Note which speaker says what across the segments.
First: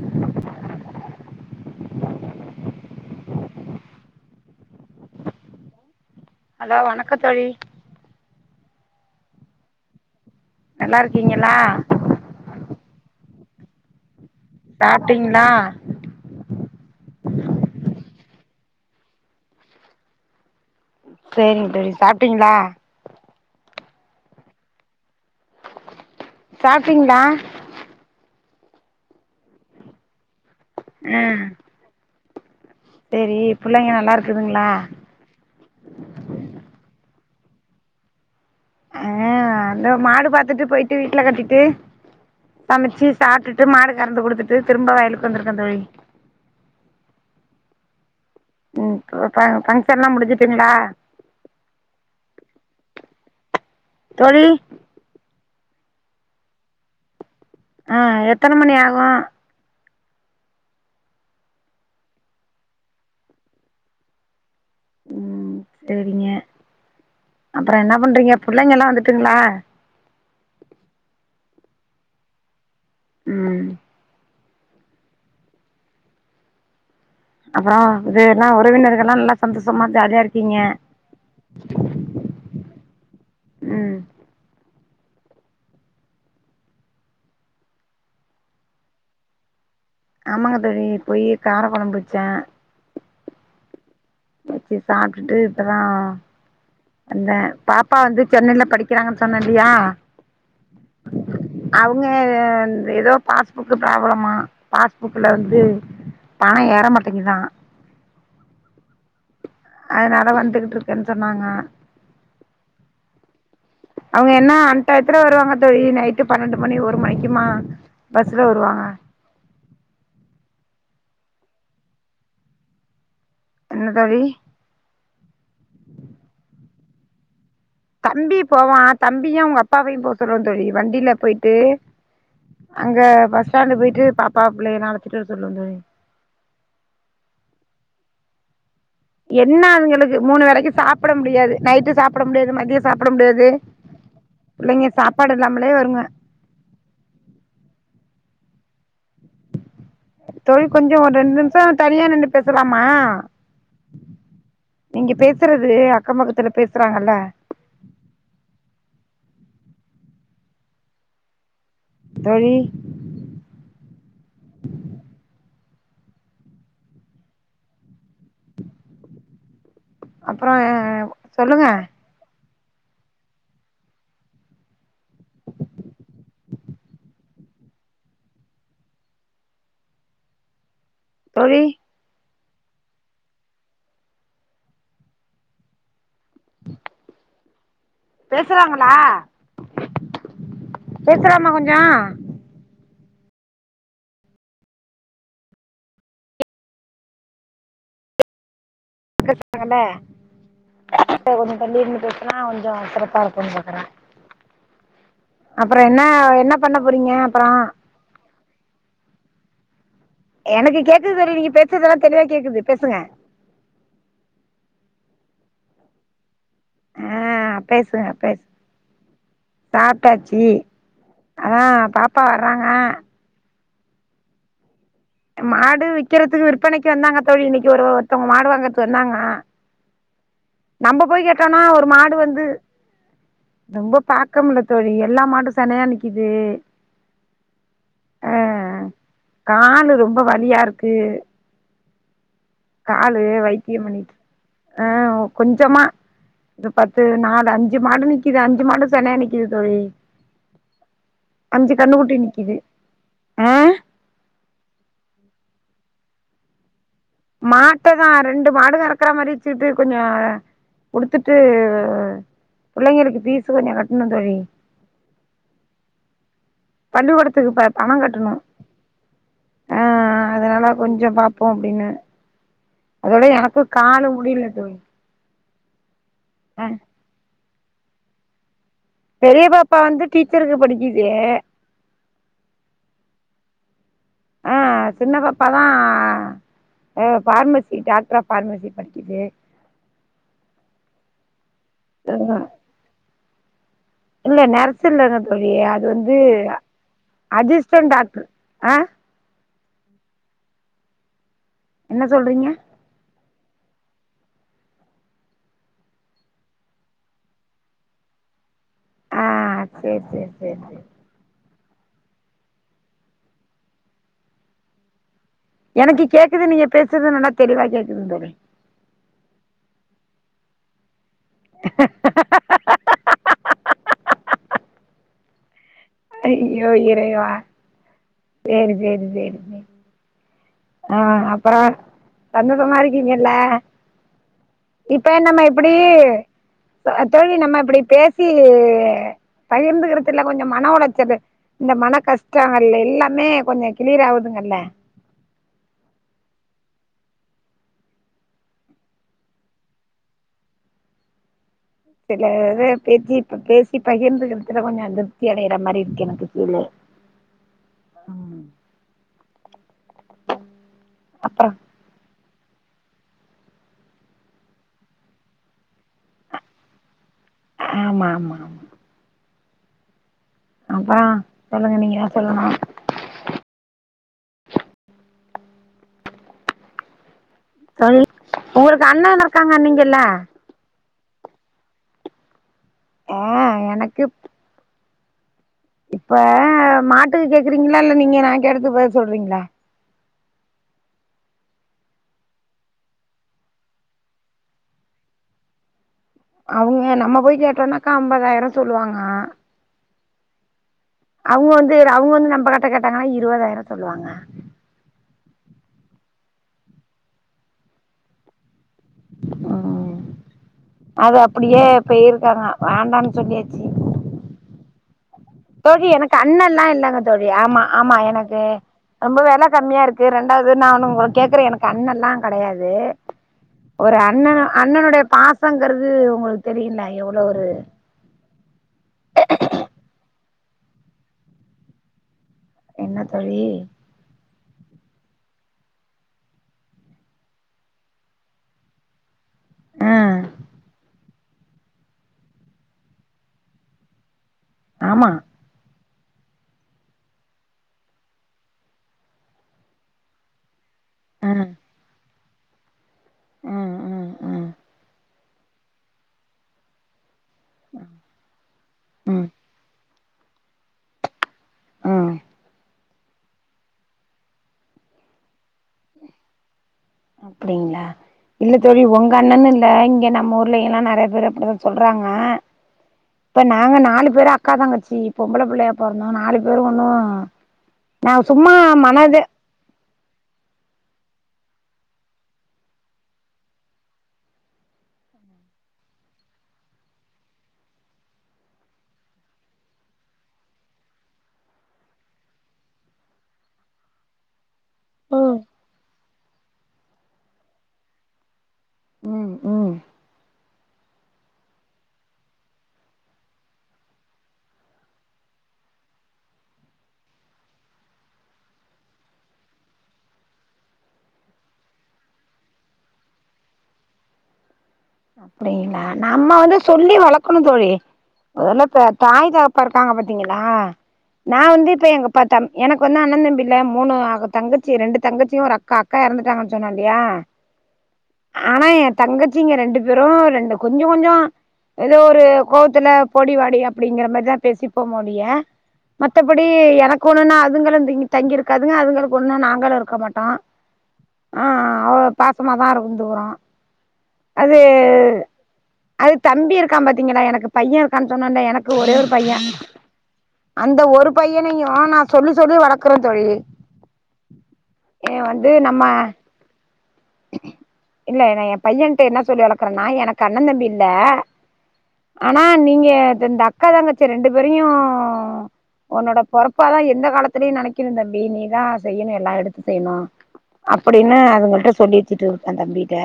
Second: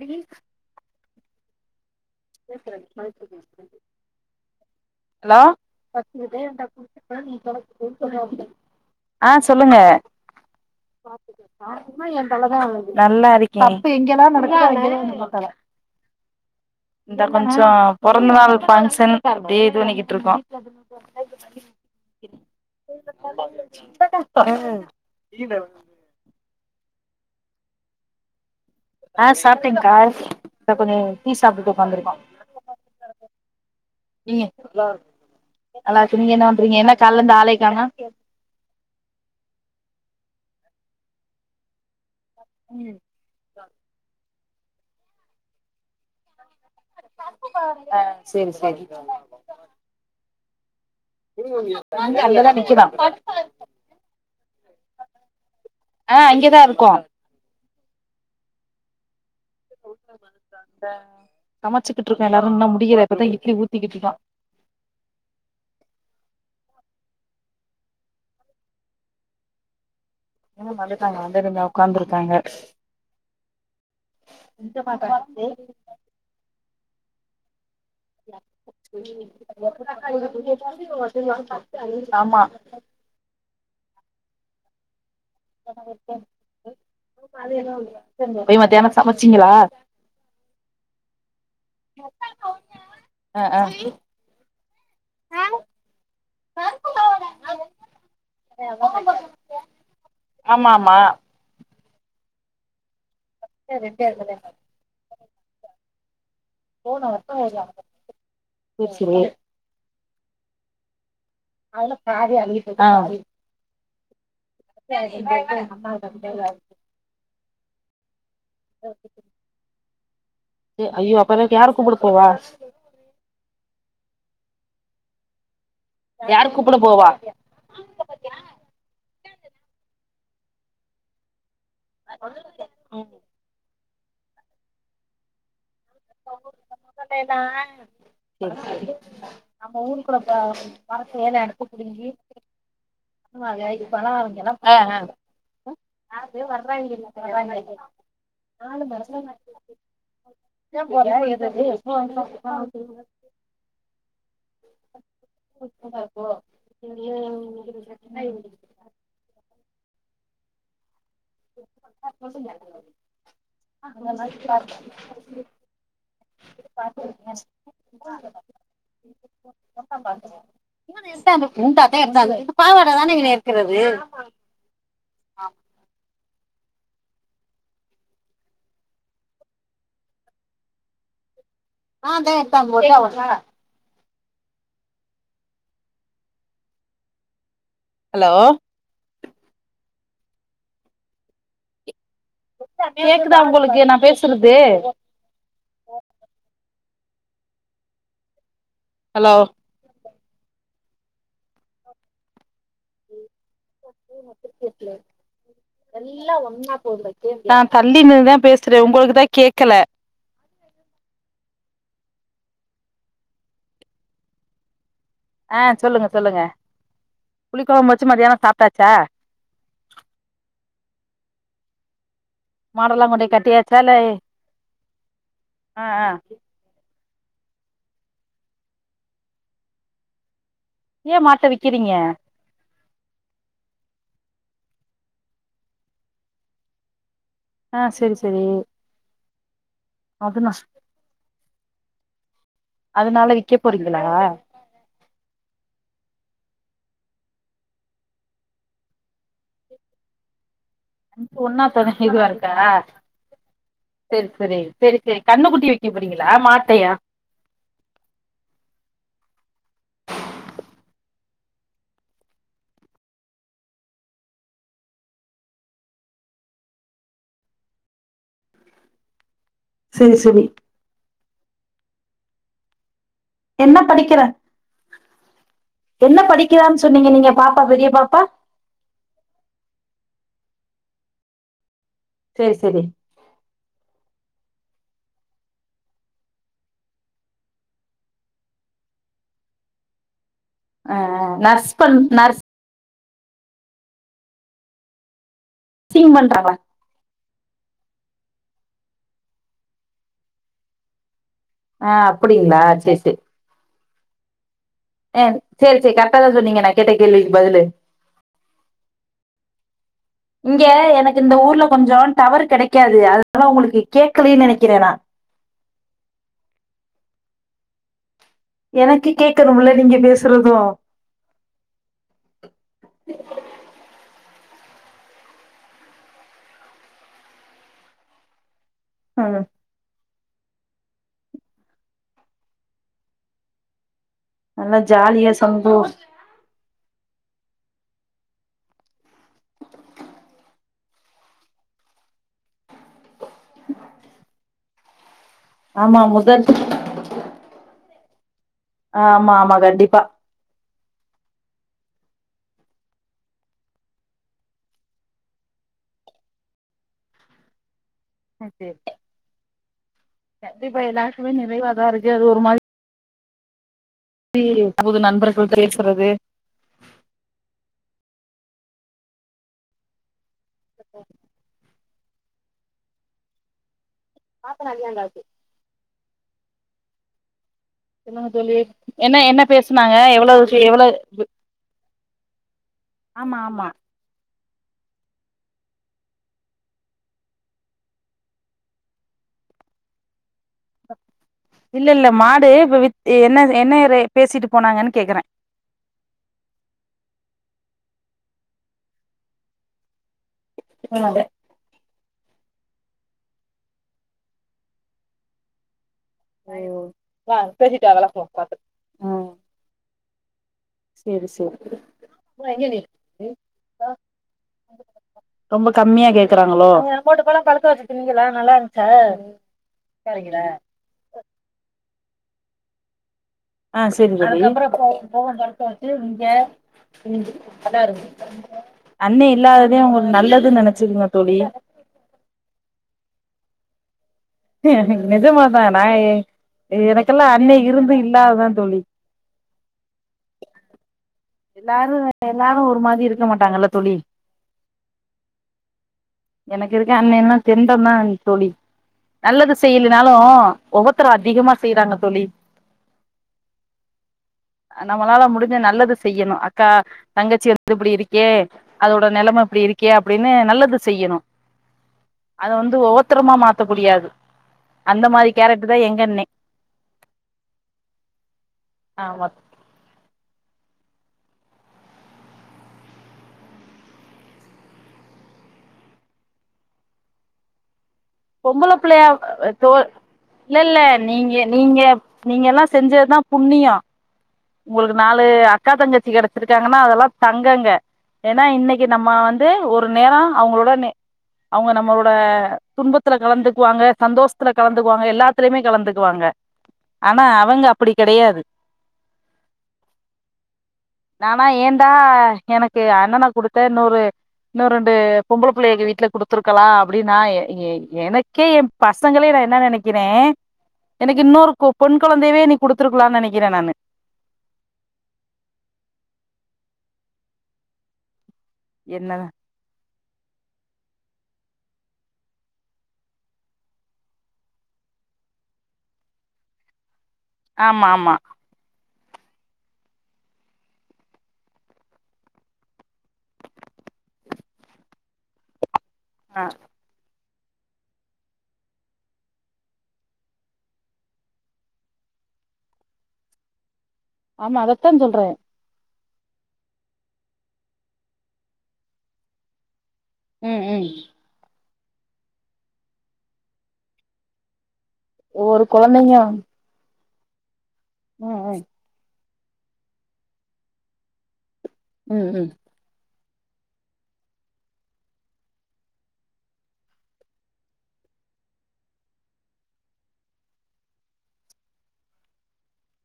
Speaker 1: ரினி hello [inaudible]
Speaker 2: hello வணக்க தோழி
Speaker 1: ஆ சொல்லுங்க
Speaker 2: நல்லா இருக்கீங்களா
Speaker 1: நல்லா இருக்கே
Speaker 2: சாப்ட்டீங்களா
Speaker 1: இந்த கொஞ்சம் பொறந்த நாள் பங்க்ஷன் அப்டியே இது பண்ணிக்கிட்டு இருக்கோ
Speaker 2: செரிங்க தோழி சாப்பிட்டீங்களா
Speaker 1: ஆ
Speaker 2: சாப்பிட்டீங்களா
Speaker 1: ஆ சாப்ட்டேங்க்கா இந்த கொஞ்சம் டீ சாப்ட்டுட்டு உக்காந்துருக்கோ
Speaker 2: செரி பிள்ளைங்க நல்லா இருக்குதுங்களா
Speaker 1: நல்லாக்கு நீங்க என்ன பண்றீங்க என்ன கால்ல இருந்து ஆலே கானோ
Speaker 2: ஆ இந்த மாடு பாத்துட்டு போயிட்டு வீட்ல கட்டிட்டு சமச்சு சாப்ட்டுட்டு மாடு கறந்து கொடுத்துட்டு திரும்ப வயலுக்கு வந்திருக்க தோழி
Speaker 1: ஆ செரி செரி
Speaker 2: ம் ஃபங்க்ஷன்லா முடிஞ்ட்டீங்களா
Speaker 1: நாங்க அங்கதா நிக்கிதா
Speaker 2: தோழி
Speaker 1: ஆ இங்கதான் இருக்கோ
Speaker 2: ஆ எத்தன மணி ஆகு
Speaker 1: சமச்சுக்கிட்டு இருக்கோ எல்லாரு இன்ன முடியல இப்பதா இட்லி ஊத்திக்கிட்ருக்கோ
Speaker 2: ம் சேரிங்க அப்பறோ என்னா பண்றீங்க புள்ளைங்கல்லா வந்துட்டுங்களா
Speaker 1: ம் வந்திட்டாங்க அந்த ரூம்ல உக்காந்துருக்காங்க
Speaker 2: ம்
Speaker 1: [unintelligible]
Speaker 2: அப்பறோ இது என்னா உறவினர்ஹெல்லா நல்லா சந்தோஷமா ஜாலியா இருக்கீங்க
Speaker 1: ஆமா
Speaker 2: ம்
Speaker 1: போய் மதியானோ சமச்சிங்களா
Speaker 2: ஆமாங்க தோழி போயி கார கொழம்பு வெச்ச
Speaker 1: ஆ ஆ
Speaker 2: வச்சி சாப்ட்டுட்டு இப்பதா வந்த பாப்பா வந்து சென்னைல படிக்கிறாங்கன்னு சொன்ன இல்லியா
Speaker 1: ஆமா ஆமா
Speaker 2: அவுங்க என் ஏதோ பாஸ்புக் ப்ராபளமா பாஸ்புக்குல வந்து பணோ ஏற மாட்டேங்குதா
Speaker 1: பேசுறிங்க
Speaker 2: அதனால வந்துகிட்டு இருக்கன்னு சொன்னாங்க
Speaker 1: ஆ
Speaker 2: அவுங்க என்னா அன்டயத்துல வருவாங்க தோழி நைட்டு பன்னெண்டு மணி ஒரு மணிக்குமா பஸ்ல வருவாங்க
Speaker 1: அய்யோ அப்பனா யாரு கூப்புட போவா
Speaker 2: என்ன தோழி
Speaker 1: யாரு கூப்புட போவா
Speaker 2: தம்பி போவா தம்பியு அவுங்க அப்பாவையு போ சொல்லுவ தோழி வண்டியில பெயிட்டு அங்க பஸ் ஸ்டாண்டு போயிட்டு பாப்பா புள்ளைங்கலா அழச்சிட்டு வர சொல்லுங்க
Speaker 1: [unintelligible]
Speaker 2: என்ன அதுங்களுக்கு மூணு வேலைக்கு சாப்ட முடியாது நைட்டு சாப்ட முடியாது மதியோ சாப்ட முடியாது புள்ளைங்க சாப்பாடு இல்லாமலே வருங்க
Speaker 1: [unintelligible] வர்றாங்கள வர்றாங்கள
Speaker 2: தோழி கொஞ்சோ ஒரு ரெண்டு நிமிஷோ தனியா நின்னு பேசலாமா நீங்க பேசுறது அக்கோ பக்கத்துல பேசுறாங்கல்ல
Speaker 1: [inaudible] [unintelligible] [inaudible] [unintelligible]
Speaker 2: தோழி அப்புறோ சொல்லுங்க
Speaker 1: இது பாவாடைதானே இருக்குறது
Speaker 2: தோழி
Speaker 1: ஆ தா தே ஒர்க் ஒர்ஷ ஹலோ
Speaker 2: பேசுறாங்களா பேசுலாமா கொஞ்சோ
Speaker 1: கேக்குதா ஒங்களுக்கு நா பேசுறது ஹலோ
Speaker 2: பக்கத்துல இருக்காங்கல்ல கொஞ்சோ தள்ளி நின்னு பேசுனா கொஞ்சோ சிறப்பா இருக்குனு பாக்குற அப்பறோ என்னா என்னா பண்ண போறீங்க அப்பறோ
Speaker 1: நா தள்ளி நின்னுதா பேசுற ஒங்களுக்குதா கேக்கல
Speaker 2: எனக்கு கேக்குது தோழி நீங்க பேசுரதெல்லா தெளிவா கேக்குது பேசுங்க
Speaker 1: ஆ சொல்லுங்க சொல்லுங்க
Speaker 2: ஆ
Speaker 1: புளிக்கொழம்பு வச்சு
Speaker 2: பேசுங்க
Speaker 1: மதியான
Speaker 2: பேசு
Speaker 1: சாப்ட்டாச்சா
Speaker 2: சாப்டாச்சு அதா பா ப்பா வறாங்க
Speaker 1: மாடெல்லா கொண்டி கட்டியாச்சா இல்லே
Speaker 2: மாடு விக்கறதுக்கு விற்பனைக்கு வந்தாங்க தோழி இன்னைக்கு ஒரு ஒருத்தவங்க மாடு வாங்கறதுக்கு வந்தாங்க நம்ம
Speaker 1: ஏ
Speaker 2: போய்
Speaker 1: மாட்ட
Speaker 2: கேட்டோனா ஒரு
Speaker 1: விக்கிறீங்க
Speaker 2: மாடு வந்து ரொம்ப பாக்க முடில தோழி எல்லா மாடு செனையா நிக்கிது
Speaker 1: ஆ சேரி சேரி
Speaker 2: ஆ காலு ரொம்ப
Speaker 1: அதுனா
Speaker 2: வலியா இருக்கு காலு
Speaker 1: அதனால விக்க
Speaker 2: வைத்தியம்
Speaker 1: போறீங்களா
Speaker 2: பண்ணிக்க ஆ கொஞ்சமா இது பத்து நாலு அஞ்சு மாடு நிக்குது அஞ்சு மாடு செனையா நிக்குது தோழி
Speaker 1: ஒன்னா
Speaker 2: அஞ்சு கண்ணு குட்டி
Speaker 1: இது
Speaker 2: நிக்குது
Speaker 1: இருக்கா
Speaker 2: ஆ
Speaker 1: செரி செரி செரி செரி கண்ணு குட்டி விக்க போறீங்களா மாட்டையா
Speaker 2: மாட்ட தா ரெண்டு மாடு கறக்கிற மாரி வச்சிட்டு கொஞ்சோ கொடுத்துட்டு புள்ளைங்களுக்கு பீஸ் கொஞ்சோ கட்டணு தோழி பள்ளிக்கூடத்துக்கு ப பணம் கட்டணு ஆ
Speaker 1: சேரி சேரி
Speaker 2: அதா கொஞ்சோ பாப்போ அப்டின்னு அதோட எனக்கு
Speaker 1: என்ன
Speaker 2: காலு
Speaker 1: படிக்கிறா
Speaker 2: முடியல தோழி
Speaker 1: என்ன
Speaker 2: ஆ
Speaker 1: படிக்கிறானு சொன்னீங்க நீங்க பாப்பா பெரிய பாப்பா
Speaker 2: பெரிய பாப்பா வந்து டீச்சருக்கு படிக்குது
Speaker 1: செரி செரி
Speaker 2: ஆ சின்ன பாப்பாதா ஆ ஃபார்மசி டாக்டர் ஆஃப் ஃபார்மசி படிக்கிது
Speaker 1: ஆ ஆ நர்ஸ் பண்
Speaker 2: ஆ இல்ல நர்ஸ் இல்லங்க தோழி அ து
Speaker 1: நர்சிங்
Speaker 2: வந்து
Speaker 1: பண்றாங்களா
Speaker 2: அஞிஸ்டன் டாக்டர் ஆ
Speaker 1: ஆ
Speaker 2: என்ன சொல்றீங்க
Speaker 1: அப்டிங்களா சேரி சேரி ஆ சேரி சேரி கரெக்டா தா சொன்னீங்க நா கேட்ட கேள்விக்கு பதிலு
Speaker 2: ஆ சேரி சேரி சேரி
Speaker 1: இங்க எனக் இந்த ஊர்ல கொஞ்சோ டவர் கிடைக்காது அதனால்லா உங்களுக்கு கேட்கலன்னு நெனைக்கிறே நா
Speaker 2: எனக்கு கேக்குது நீங்க பேசுறது நல்லா தெளிவா கேக்குதுன்னு தோழி
Speaker 1: எனக்கு கேட்கணும்ல நீங்க பேசுறது
Speaker 2: [unintelligible] ஐயோ இறைவா சேரி சேரி சேரி
Speaker 1: ம்
Speaker 2: சேரி ஆ அப்றோ சந்தோசமா இருக்கீங்கல்ல
Speaker 1: நல்லா
Speaker 2: இப்ப
Speaker 1: ஜாலியா
Speaker 2: நம்ம இப்டி
Speaker 1: சந்தோ
Speaker 2: தோழி நம்ம இப்டி பேசி பகிர்ந்துக்கிறதுல கொஞ்சோ மன உளைச்சலு இந்த மனகஷ்டம் இல்ல எல்லா மே கொஞ்சோ கிளியர் ஆவுதுங்கல்ல
Speaker 1: ஆமா முதர்த் ஆமா ஆமா கண்டிப்பா
Speaker 2: சிலது பேச்சி பேசி பகிர்ந்துக்கிறதுல கொஞ்சோ திருப்தி அடையற மாரி இருக்கு எனக்கு ஃபிலு [inaudible]
Speaker 1: அ சேரி கண்டிப்பா எல்லாருக்குமே
Speaker 2: அப்புறோ
Speaker 1: நிறைவாதா இருக்கு அது ஒரு மாரி அப்டி தனது நண்பர்கள் பேசறது
Speaker 2: ஆமா ஆமா ஆமா அப்றோ சொல்லுங்க நீங்க தா சொல்லனு
Speaker 1: பாத்த நல்லாற்காது
Speaker 2: தோழி
Speaker 1: சொல்லங்க தோழி
Speaker 2: உங்களுக்கு அண்ணன்
Speaker 1: என்ன என்ன பேசுனாங்க
Speaker 2: இருக்காங்கன்னீங்கல்ல
Speaker 1: எவ்ளவு க்கு எவ்ளவு
Speaker 2: எப் இப்ப மாட்டுக்கு கேக்குறீங்களா இல்ல நீங்க நான் கேட்டத்துக்கு பதில் சொல்றீங்ளா
Speaker 1: இல்ல இல்ல மாடு இப்ப வித் என்ன என்ன ரே பேசிட்டு போனாங்கன்னு கேக்குறேன்
Speaker 2: அவுங்க நம்ம போய் கேட்டோம்னாக்கா ஐம்பதாயிரோ சொல்வாங்க
Speaker 1: எத்தன நாளு
Speaker 2: அவுங்க வந்து அவுங்க வந்து நம்ம கிட்ட கேட்டாங்னா இருவதாயிரோ சொல்லுவாங்க
Speaker 1: ஐயோ ஸ்பெரி டெவலெப் [unintelligible]
Speaker 2: ம் அது
Speaker 1: சேரி
Speaker 2: அப்படியே போயிருக்காங்க வேண்டாம்னு சொல்லியாச்சி
Speaker 1: [inaudible] ரொம்ப
Speaker 2: தோழி
Speaker 1: கம்மியா
Speaker 2: எனக்கு அண்ணல்லா
Speaker 1: கேக்குறாங்களோ
Speaker 2: இல்லைங்க
Speaker 1: அமௌண்ட்
Speaker 2: தோழி
Speaker 1: பழம்
Speaker 2: ஆமா
Speaker 1: பழுக்க வச்ச
Speaker 2: ஆமா
Speaker 1: தின்னீங்களா
Speaker 2: எனக்கு
Speaker 1: நல்லா இருந்துச்சா
Speaker 2: ரொம்ப வெல கம்மியா இருக்கு க்கு ரெண்டாது நா ஒன்னு உங்கள கேக்குறே எனக்கு அண்ணல்லா கெடையாது
Speaker 1: ஆ
Speaker 2: ஒரு
Speaker 1: சேரி
Speaker 2: அண்ணன் அண்ணனுடைய பாசங்கிறது
Speaker 1: தோழி
Speaker 2: உங்களுக்கு தெரியுல எவ்ளோ ஒரு [inaudible]
Speaker 1: அண்ணே இல்லாததே உங்களுக்கு நல்லது நெனைச்சிக்கீங்க தோழி
Speaker 2: என்ன தோழி
Speaker 1: நிஜமாதா நா எனக்கெல்லா அண்ண இருந்து இல்லாதுதா தோழி
Speaker 2: ஆ
Speaker 1: எல்லாரு எல்லாரு ஒரு மாரி இருக்க மாட்டாங்கல்ல தோழி
Speaker 2: ஆமா
Speaker 1: எனக்கு இருக்க அண்ண எல்லா தெண்டோ தா தோழி நல்லது செய்யலனாலு ஒவத்தரோ
Speaker 2: ஆ
Speaker 1: அதிகமா செய்யறாங்க தோழி
Speaker 2: ஆ ஆ ஆ
Speaker 1: நம்மளால முடிஞ் ச நல்லது செய்யணு அக்கா தங்கச்சி வந்து இப்டி இருக்கே அதோட
Speaker 2: ம்
Speaker 1: நெலம இப்டி இருக் கே அப்டினு நல்லது செய்யணு
Speaker 2: ஆ
Speaker 1: அத வந்து ஒவத்துரமா மாத்த குடியாது அந்த மாரி கேரக்டர்தா எங்க அண்ணே
Speaker 2: அப்டிங்ளா இல்ல தோழி உங்க
Speaker 1: ஆமா
Speaker 2: அண்ணனு இல்ல இங்கே நம்ப ஊர்லையில்லா நறைய பேர் அப்டிதா சொல்றாங்க இப்ப நாங்க நாலு பேரு அக்கா தங்கச்சி பொம்ளப்புள்ளையா பொறந்தோ நாலு பேரோ ஒன்னு நா சும்மா
Speaker 1: பொம்ளப்புள்ளையா
Speaker 2: மனது
Speaker 1: அ தோ இல்லல்ல நீங்க நீங்க நீங்கல்லா செஞ்சதுதா புண்ணியோ உங்ளுக்கு நாலு அக்கா தங்கச்சி கெடச்சிருக்காங்னா அதெல்லா தங்கங்க ஏனா இன்னிக்கு நம்ம வந்து ஒரு நேரோ அவுங்ளோடனை அவுங்க நம்ளோட துன்பத்துல கலந்துக்குவாங்க சந்தோஷ் துல கலந்துக்குவாங்க
Speaker 2: ம்
Speaker 1: எல்லாத்துலேமே கலந்துக்குவாங்க ஆனா அவுங்க அப்டி கெடையாது
Speaker 2: ம் ம்
Speaker 1: நானா ஏன்டா எனக்கு அண்ணன குடுத்த இன்னொரு இன்னோ ரெண்டு பொம்ள புள்ளைய எங்க வீட்ல குடுத்திருக்லா அப்டினா எ எ எனக்கே எ பசங்ளே நா என்ன நெனைக்கிறே எனுக்கு இன்னொரு பொண் கொழந்தையவே நீ குடுத்துருக்லான் நெனைக்றே நானு
Speaker 2: அப்டிங்ளா நம்ம வந்து சொல்லி வளக்குணு தோழி அதெல்லா தா
Speaker 1: என்ன
Speaker 2: தாய் தகப் பொறப்பாங்க பாத்தீங்ளா நா வந்து இப்ப எங்கப்ப தம் எனக்கு வந்து அண்ணெண் தம்பில்ல மூணு ஆக தங்கச்சி ரெண்டு தங்கச்சியு ஒரு அக்கா க்கா எறந்துட்டாங்கன் சொன்னே இல்லியா
Speaker 1: ஆமா ஆமா
Speaker 2: ஆனா எ தங்கச்சிங்க ரெண்டு பேரோ ரெண்டு கொஞ்சோ கொஞ்சோ ஏதோ ஒரு கோவத்துல போடி வாடி அப்டிங்கற மாரிதா பேசிப்போம ஒழிய மத்தபடி
Speaker 1: ஆ
Speaker 2: எனக்கு ஒண்ணுனா அதுங்களு இந்த இங்க தங்கி இருக்காதுங்க அதுங்களுக்கு ஒண்ணுனா நாங்களு இருக்க மாட்டோ ஆ அவ்ளோ பாசமா தா இர்ந்துகிறோ
Speaker 1: ஆமா அதத்தா சொல்ற
Speaker 2: அது தம்பி இருக்கான் பாத்தீங்களா எனக்கு பையயிருக்கான் சொன்னேல்ல எனக்கு ஒரே ஒரு பைய
Speaker 1: ம்
Speaker 2: அந்த
Speaker 1: ம்
Speaker 2: ஒரு பையனையோ நா சொல்லி சொல்லி வளக்றே தோழி ஏ வந்து
Speaker 1: ஒரு
Speaker 2: நம்ம
Speaker 1: கொழந்தைங்க
Speaker 2: இல்ல
Speaker 1: ம்
Speaker 2: நா எ
Speaker 1: ம்
Speaker 2: பையன்ட்டே என்ன சொல்லி வளக்றன்னா எனக்கு அண்ணன் தம்பி இல்ல
Speaker 1: ம்
Speaker 2: ஆனா
Speaker 1: ம்
Speaker 2: நீங்க தந்த அக்கா தங்கச்சி ரெண்டு பேரயு ஒன்னோட பொறப்பாதா எந்த காலத்துலேயு நெனைக்ணு தம்பி நீதா செய்யணு எல்லா எடுத்து செய்யுணு அப்படினு அதுங்கள்ட்ட சொல்லி வெச்சுட்ருக்க தம்பீட்ட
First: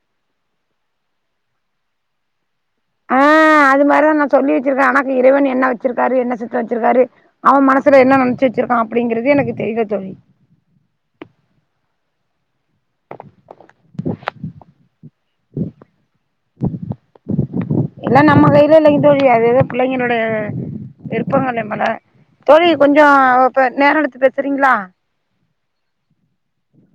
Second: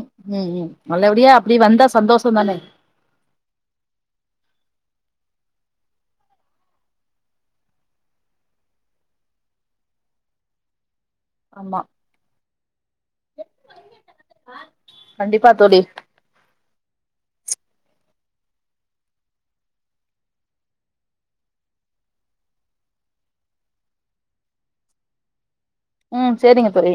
Speaker 1: உம் உ உம் நல்லபடியா அப்டி வந்தா சந்தோஷோந்தானே
Speaker 2: ஆ அது மார்தா நா சொல்லி வெச்சிருக்க ஆனா க்கு இறைவன் என்ன வெச்சிருக்காரு என்ன சித்தொ வெச்சிருக்காரு அவ மனசுல என்ன நென்ச்சு வெச்சிருகான் அப்டிங்கிறது எனக்கு தெரில தோழி
Speaker 1: ஆமா கண்டிப்பா தோழி
Speaker 2: எல்லா நம்ம கைல இல்லைங்க தோழி அது அது பிள்ளைங்களுடைய விருப்பங்கள மேல தோழி கொஞ்சோ ஒ ப நேரோ எடுத்து பேசுறீங்ளா
Speaker 1: ம் சேரிங்க தோழி